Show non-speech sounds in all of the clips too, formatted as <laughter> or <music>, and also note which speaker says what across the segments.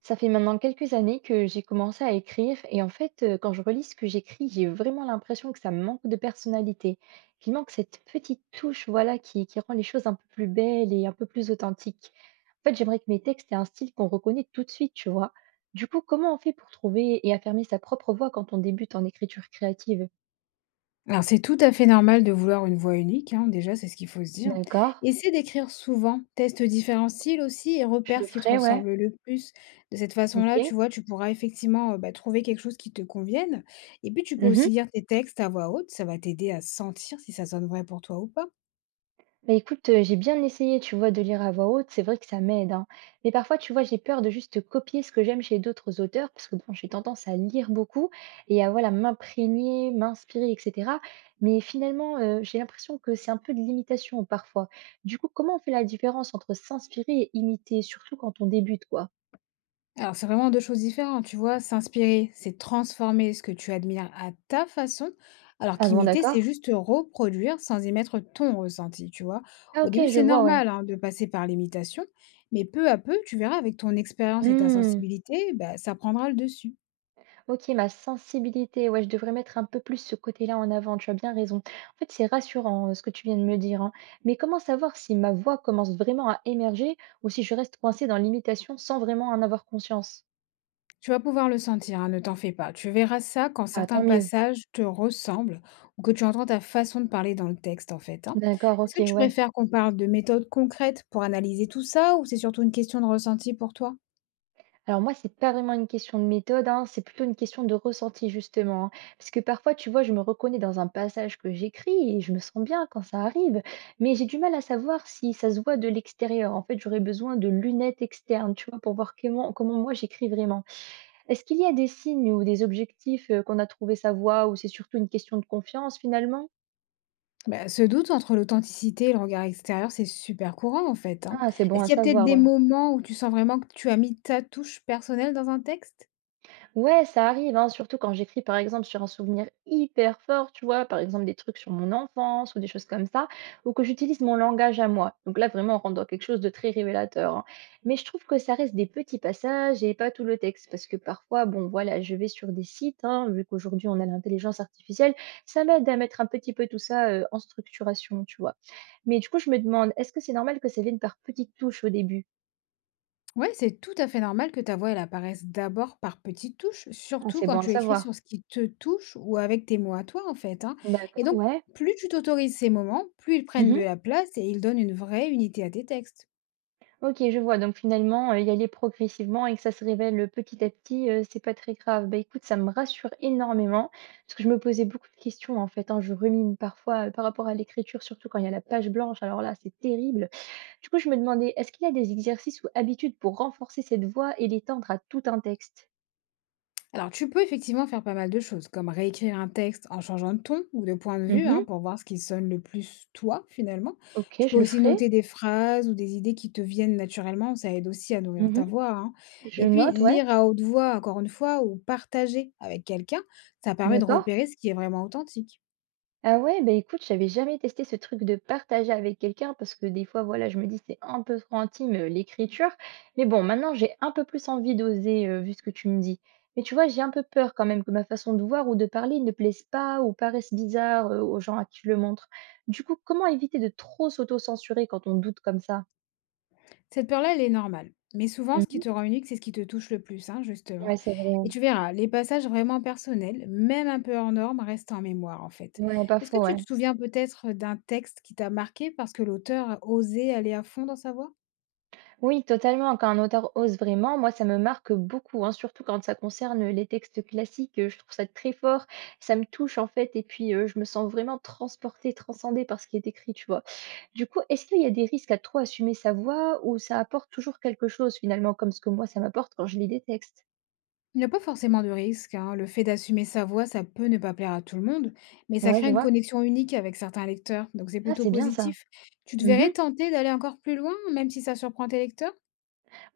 Speaker 1: Ça fait maintenant quelques années que j'ai commencé à écrire et en fait, quand je relis ce que j'écris, j'ai vraiment l'impression que ça me manque de personnalité, qu'il manque cette petite touche, voilà, qui rend les choses un peu plus belles et un peu plus authentiques. En fait, j'aimerais que mes textes aient un style qu'on reconnaît tout de suite, tu vois? Du coup, comment on fait pour trouver et affirmer sa propre voix quand on débute en écriture créative?
Speaker 2: Alors, c'est tout à fait normal de vouloir une voix unique, hein, déjà, c'est ce qu'il faut se dire.
Speaker 1: D'accord,
Speaker 2: Essaie d'écrire souvent, teste différents styles aussi et
Speaker 1: je
Speaker 2: repère
Speaker 1: le
Speaker 2: ce qui te
Speaker 1: ferai, ouais.
Speaker 2: ressemble le plus. De cette façon-là, tu
Speaker 1: OK.
Speaker 2: vois, tu pourras effectivement bah, trouver quelque chose qui te convienne. Et puis, tu peux
Speaker 1: Mmh.
Speaker 2: aussi lire tes textes à voix haute, ça va t'aider à sentir si ça sonne vrai pour toi ou pas.
Speaker 1: Bah écoute, j'ai bien essayé, tu vois, de lire à voix haute, c'est vrai que ça m'aide, hein. Mais parfois, tu vois, j'ai peur de juste copier ce que j'aime chez d'autres auteurs parce que bon, j'ai tendance à lire beaucoup et à voilà, m'imprégner, m'inspirer et cetera. Mais finalement, j'ai l'impression que c'est un peu de l'imitation parfois. Du coup, comment on fait la différence entre s'inspirer et imiter, surtout quand on débute, quoi?
Speaker 2: Alors, c'est vraiment 2 choses différentes, tu vois? S'inspirer, c'est transformer ce que tu admires à ta façon, alors
Speaker 1: Ah bon,
Speaker 2: qu'imiter,
Speaker 1: d'accord.
Speaker 2: c'est juste reproduire sans y mettre ton ressenti, tu vois?
Speaker 1: Ah
Speaker 2: Au
Speaker 1: OK,
Speaker 2: début,
Speaker 1: je
Speaker 2: c'est
Speaker 1: vois, ouais.
Speaker 2: normal, hein, de passer par l'imitation, mais peu à peu, tu verras, avec ton expérience et ta
Speaker 1: Mmh.
Speaker 2: sensibilité, bah, ça prendra le dessus.
Speaker 1: OK, ma sensibilité, ouais, je devrais mettre un peu plus ce côté-là en avant, tu as bien raison. En fait, c'est rassurant, ce que tu viens de me dire, hein, mais comment savoir si ma voix commence vraiment à émerger ou si je reste coincée dans l'imitation sans vraiment en avoir conscience?
Speaker 2: Tu vas pouvoir le sentir, hein, ne t'en fais pas. Tu verras ça quand
Speaker 1: Ah tant
Speaker 2: certains
Speaker 1: mieux.
Speaker 2: passages te ressemblent ou que tu entends ta façon de parler dans le texte, en fait, hein.
Speaker 1: D'accord,
Speaker 2: Est-ce
Speaker 1: OK,
Speaker 2: que tu
Speaker 1: ouais.
Speaker 2: préfères qu'on parle de méthodes concrètes pour analyser tout ça ou c'est surtout une question de ressenti pour toi?
Speaker 1: Alors moi, c'est pas vraiment une question de méthode, hein, c'est plutôt une question de ressenti justement, hein. Parce que parfois, tu vois, je me reconnais dans un passage que j'écris et je me sens bien quand ça arrive, mais j'ai du mal à savoir si ça se voit de l'extérieur. En fait, j'aurais besoin de lunettes externes, tu vois, pour voir comment moi j'écris vraiment. Est-ce qu'il y a des signes ou des objectifs qu'on a trouvé sa voix ou c'est surtout une question de confiance finalement?
Speaker 2: Bah, ce doute entre l'authenticité et le regard extérieur, c'est super courant, en fait, hein.
Speaker 1: Ah, c'est bon
Speaker 2: Est-ce
Speaker 1: à
Speaker 2: qu'il y a peut-être
Speaker 1: savoir,
Speaker 2: des
Speaker 1: ouais.
Speaker 2: moments où tu sens vraiment que tu as mis ta touche personnelle dans un texte?
Speaker 1: Ouais, ça arrive, hein, surtout quand j'écris par exemple sur un souvenir hyper fort, tu vois, par exemple des trucs sur mon enfance ou des choses comme ça, ou que j'utilise mon langage à moi. Donc là, vraiment, on rentre dans quelque chose de très révélateur, hein. Mais je trouve que ça reste des petits passages et pas tout le texte, parce que parfois, bon, voilà, je vais sur des sites, hein, vu qu'aujourd'hui on a l'intelligence artificielle, ça m'aide à mettre un petit peu tout ça en structuration, tu vois. Mais du coup, je me demande, est-ce que c'est normal que ça vienne par petites touches au début?
Speaker 2: Ouais, c'est tout à fait normal que ta voix elle apparaisse d'abord par petites touches,
Speaker 1: Ah,
Speaker 2: surtout
Speaker 1: c'est
Speaker 2: quand
Speaker 1: bon à
Speaker 2: tu écris
Speaker 1: savoir.
Speaker 2: sur ce qui te touche ou avec tes mots à toi en fait, hein. Et
Speaker 1: D'accord,
Speaker 2: donc,
Speaker 1: ouais.
Speaker 2: plus tu t'autorises ces moments, plus ils prennent de
Speaker 1: Mhm.
Speaker 2: la place et ils donnent une vraie unité à tes textes.
Speaker 1: OK, je vois. Donc finalement, y aller progressivement et que ça se révèle, petit à petit, c'est pas très grave. Bah, écoute, ça me rassure énormément parce que je me posais beaucoup de questions, en fait, hein. Je rumine parfois, par rapport à l'écriture, surtout quand il y a la page blanche. Alors là, c'est terrible. Du coup, je me demandais, est-ce qu'il y a des exercices ou habitudes pour renforcer cette voix et l'étendre à tout un texte?
Speaker 2: Alors, tu peux effectivement faire pas mal de choses, comme réécrire un texte en changeant de ton ou de point de vue, hein,
Speaker 1: Mmh.
Speaker 2: pour voir ce qui sonne le plus toi, finalement.
Speaker 1: OK,
Speaker 2: Tu peux
Speaker 1: je le
Speaker 2: aussi
Speaker 1: ferai.
Speaker 2: noter des phrases ou des idées qui te viennent naturellement, ça aide aussi à nourrir
Speaker 1: Mmh.
Speaker 2: ta voix, hein.
Speaker 1: Je
Speaker 2: Et puis,
Speaker 1: note, ouais.
Speaker 2: lire à haute voix, encore une fois, ou partager avec quelqu'un, ça permet de
Speaker 1: D'accord.
Speaker 2: repérer ce qui est vraiment authentique.
Speaker 1: Ah ouais, bah écoute, j'avais jamais testé ce truc de partager avec quelqu'un parce que des fois, voilà, je me dis c'est un peu trop intime l'écriture. Mais bon, maintenant j'ai un peu plus envie d'oser vu ce que tu me dis. Mais tu vois, j'ai un peu peur quand même que ma façon de voir ou de parler ne plaise pas ou paraisse bizarre aux gens à qui je le montre. Du coup, comment éviter de trop s'auto-censurer quand on doute comme ça?
Speaker 2: Cette peur-là, elle est normale. Mais souvent, ce qui
Speaker 1: Mhm.
Speaker 2: te rend unique, c'est ce qui te touche le plus, hein, justement.
Speaker 1: Ouais, c'est vrai.
Speaker 2: Et tu verras, les passages vraiment personnels, même un peu hors norme, restent en mémoire, en fait.
Speaker 1: Ouais, pas
Speaker 2: Est-ce que
Speaker 1: faux,
Speaker 2: tu
Speaker 1: ouais.
Speaker 2: te souviens peut-être d'un texte qui t'a marqué parce que l'auteur a osé aller à fond dans sa voix?
Speaker 1: Oui, totalement. Quand un auteur ose vraiment, moi, ça me marque beaucoup, hein, surtout quand ça concerne les textes classiques. Je trouve ça très fort, ça me touche en fait, et puis je me sens vraiment transportée, transcendée par ce qui est écrit, tu vois. Du coup, est-ce qu'il y a des risques à trop assumer sa voix ou ça apporte toujours quelque chose finalement, comme ce que moi, ça m'apporte quand je lis des textes?
Speaker 2: Il n'y a pas forcément de risque, hein. Le fait d'assumer sa voix, ça peut ne pas plaire à tout le monde, mais ça
Speaker 1: Ouais,
Speaker 2: crée
Speaker 1: je
Speaker 2: une
Speaker 1: vois.
Speaker 2: connexion unique avec certains lecteurs, donc c'est
Speaker 1: Ah,
Speaker 2: plutôt
Speaker 1: c'est bien ça.
Speaker 2: positif. Tu te verrais
Speaker 1: Mhm.
Speaker 2: tenter d'aller encore plus loin, même si ça surprend tes lecteurs?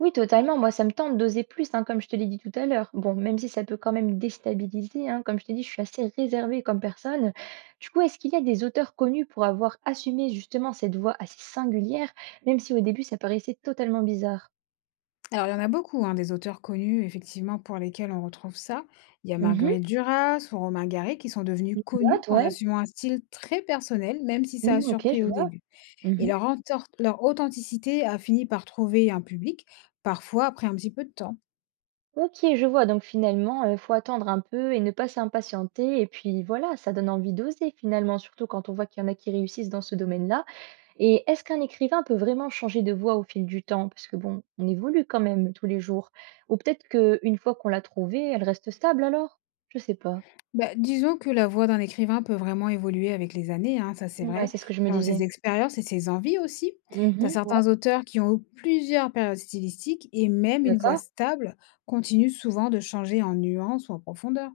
Speaker 1: Oui, totalement. Moi, ça me tente d'oser plus, hein, comme je te l'ai dit tout à l'heure. Bon, même si ça peut quand même déstabiliser, hein, comme je t'ai dit, je suis assez réservée comme personne. Du coup, est-ce qu'il y a des auteurs connus pour avoir assumé justement cette voix assez singulière, même si au début ça paraissait totalement bizarre?
Speaker 2: Alors, il y en a beaucoup, hein, des auteurs connus, effectivement, pour lesquels on retrouve ça. Il y a
Speaker 1: Mhm.
Speaker 2: Marguerite Duras ou Romain Gary qui sont devenus
Speaker 1: Je
Speaker 2: connus
Speaker 1: note,
Speaker 2: en
Speaker 1: ouais.
Speaker 2: assumant un style très personnel, même si ça a
Speaker 1: Mhm, ok,
Speaker 2: surpris
Speaker 1: je
Speaker 2: au
Speaker 1: vois.
Speaker 2: début. Et
Speaker 1: Mhm.
Speaker 2: leur authenticité a fini par trouver un public, parfois après un petit peu de temps.
Speaker 1: Ok, je vois. Donc finalement, il faut attendre un peu et ne pas s'impatienter. Et puis voilà, ça donne envie d'oser finalement, surtout quand on voit qu'il y en a qui réussissent dans ce domaine-là. Et est-ce qu'un écrivain peut vraiment changer de voix au fil du temps? Parce que bon, on évolue quand même tous les jours. Ou peut-être qu'une fois qu'on l'a trouvée, elle reste stable alors? Je sais pas.
Speaker 2: Bah, disons que la voix d'un écrivain peut vraiment évoluer avec les années, hein, ça c'est
Speaker 1: Ouais,
Speaker 2: vrai,
Speaker 1: c'est ce que je me
Speaker 2: selon ses
Speaker 1: disais.
Speaker 2: expériences et ses envies aussi. Tu as
Speaker 1: Mmh. Ouais.
Speaker 2: certains auteurs qui ont eu plusieurs périodes stylistiques, et même une voix
Speaker 1: D'accord.
Speaker 2: stable continue souvent de changer en nuances ou en profondeur.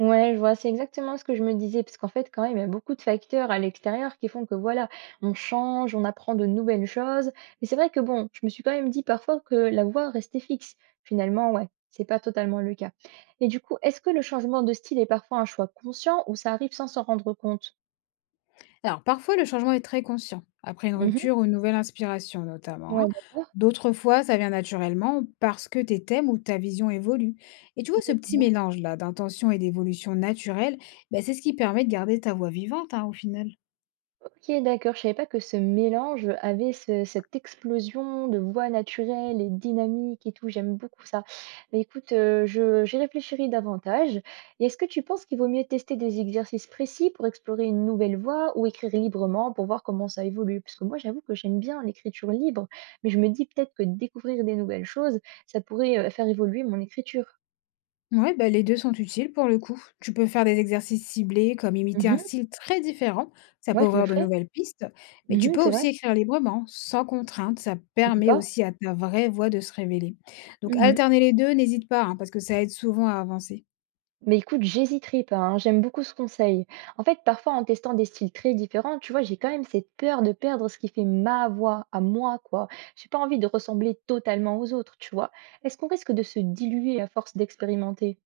Speaker 1: Ouais, je vois, c'est exactement ce que je me disais, parce qu'en fait, quand même, il y a beaucoup de facteurs à l'extérieur qui font que voilà, on change, on apprend de nouvelles choses. Mais c'est vrai que bon, je me suis quand même dit parfois que la voie restait fixe. Finalement, ouais, c'est pas totalement le cas. Et du coup, est-ce que le changement de style est parfois un choix conscient ou ça arrive sans s'en rendre compte?
Speaker 2: Alors parfois le changement est très conscient, après une
Speaker 1: Mhm.
Speaker 2: rupture ou une nouvelle inspiration notamment,
Speaker 1: Ouais,
Speaker 2: hein.
Speaker 1: d'accord.
Speaker 2: D'autres fois ça vient naturellement parce que tes thèmes ou ta vision évoluent. Et tu vois ce petit mélange-là d'intention et d'évolution naturelle, bah, c'est ce qui permet de garder ta voix vivante, hein, au final.
Speaker 1: OK, d'accord, je savais pas que ce mélange avait ce cette explosion de voix naturelle et dynamique et tout, j'aime beaucoup ça. Bah, écoute, je j'y réfléchirai davantage et est-ce que tu penses qu'il vaut mieux tester des exercices précis pour explorer une nouvelle voie ou écrire librement pour voir comment ça évolue? Parce que moi, j'avoue que j'aime bien l'écriture libre, mais je me dis peut-être que découvrir des nouvelles choses, ça pourrait, faire évoluer mon écriture.
Speaker 2: Ouais, bah, les deux sont utiles pour le coup. Tu peux faire des exercices ciblés, comme imiter un
Speaker 1: Mmh.
Speaker 2: style très différent, ça peut
Speaker 1: Ouais, je le
Speaker 2: ouvrir de
Speaker 1: ferai.
Speaker 2: nouvelles pistes, mais tu
Speaker 1: Mmh,
Speaker 2: peux
Speaker 1: c'est vrai.
Speaker 2: aussi écrire librement, sans contrainte, ça permet
Speaker 1: D'accord.
Speaker 2: aussi à ta vraie voix de se révéler. Donc
Speaker 1: Mmh.
Speaker 2: alterner les deux, n'hésite pas, hein, parce que ça aide souvent à avancer.
Speaker 1: Mais écoute, j'hésiterai pas, hein, j'aime beaucoup ce conseil. En fait, parfois, en testant des styles très différents, tu vois, j'ai quand même cette peur de perdre ce qui fait ma voix à moi, quoi. J'ai pas envie de ressembler totalement aux autres, tu vois. Est-ce qu'on risque de se diluer à force d'expérimenter?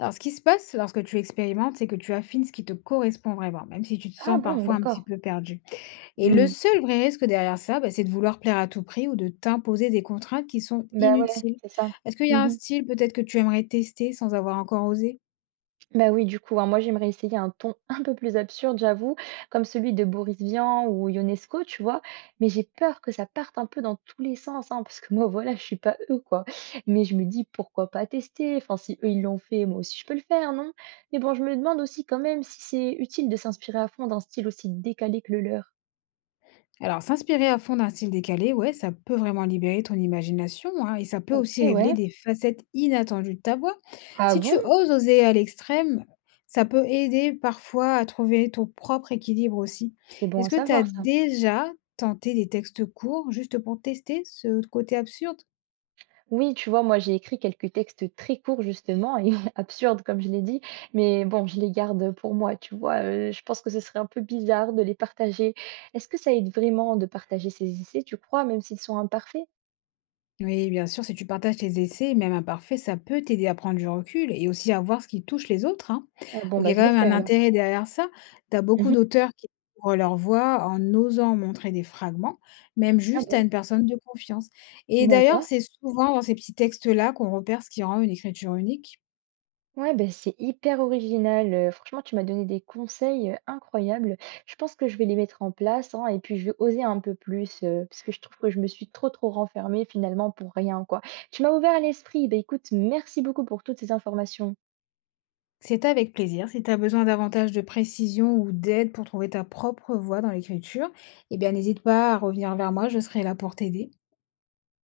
Speaker 2: Alors ce qui se passe lorsque tu expérimentes, c'est que tu affines ce qui te correspond vraiment, même si tu te
Speaker 1: Ah
Speaker 2: sens
Speaker 1: bon,
Speaker 2: parfois un petit
Speaker 1: d'accord.
Speaker 2: peu perdu. Et le
Speaker 1: Hmm.
Speaker 2: seul vrai risque derrière ça, bah, c'est de vouloir plaire à tout prix ou de t'imposer des contraintes qui sont
Speaker 1: Bah ouais,
Speaker 2: inutiles.
Speaker 1: c'est ça.
Speaker 2: Est-ce qu'il y a un style peut-être que tu aimerais tester sans avoir encore osé?
Speaker 1: Bah, oui, du coup, hein, moi j'aimerais essayer un ton <laughs> un peu plus absurde, j'avoue, comme celui de Boris Vian ou Ionesco, tu vois? Mais j'ai peur que ça parte un peu dans tous les sens, hein, parce que moi, voilà, je suis pas eux, quoi. Mais je me dis, pourquoi pas tester? Enfin, si eux, ils l'ont fait, moi aussi, je peux le faire, non? Mais bon, je me demande aussi quand même si c'est utile de s'inspirer à fond d'un style aussi décalé que le leur.
Speaker 2: Alors, s'inspirer à fond d'un style décalé, ouais, ça peut vraiment libérer ton imagination, hein, et ça peut
Speaker 1: Ok,
Speaker 2: aussi révéler
Speaker 1: ouais.
Speaker 2: des facettes inattendues de ta voix.
Speaker 1: Ah
Speaker 2: Si tu
Speaker 1: bon?
Speaker 2: oses oser à l'extrême, ça peut aider parfois à trouver ton propre équilibre aussi.
Speaker 1: C'est bon à
Speaker 2: Est-ce que tu as
Speaker 1: savoir ça.
Speaker 2: déjà tenté des textes courts juste pour tester ce côté absurde?
Speaker 1: Oui, tu vois, moi j'ai écrit quelques textes très courts justement et <laughs> absurdes comme je l'ai dit, mais bon, je les garde pour moi, tu vois. Je pense que ce serait un peu bizarre de les partager. Est-ce que ça aide vraiment de partager ses essais, tu crois, même s'ils sont imparfaits?
Speaker 2: Oui, bien sûr, si tu partages tes essais, même imparfaits, ça peut t'aider à prendre du recul et aussi à voir ce qui touche les autres, hein.
Speaker 1: Bon,
Speaker 2: Donc, il y
Speaker 1: bah
Speaker 2: a
Speaker 1: je le
Speaker 2: quand même
Speaker 1: ferai
Speaker 2: un
Speaker 1: alors.
Speaker 2: intérêt derrière ça. Tu as beaucoup
Speaker 1: Mhm.
Speaker 2: d'auteurs qui ouvrent leur voix en osant montrer des fragments, même
Speaker 1: Ah
Speaker 2: juste à
Speaker 1: bon?
Speaker 2: une personne de confiance. Et d'ailleurs,
Speaker 1: D'accord.
Speaker 2: c'est souvent dans ces petits textes-là qu'on repère ce qui rend une écriture unique.
Speaker 1: Ouais, ben c'est hyper original, franchement tu m'as donné des conseils, incroyables. Je pense que je vais les mettre en place, hein, et puis je vais oser un peu plus, parce que je trouve que je me suis trop renfermée finalement pour rien, quoi. Tu m'as ouvert l'esprit, Ben écoute merci beaucoup pour toutes ces informations.
Speaker 2: C'est avec plaisir. Si tu as besoin davantage de précision ou d'aide pour trouver ta propre voix dans l'écriture, eh bien, n'hésite pas à revenir vers moi, je serai là pour t'aider.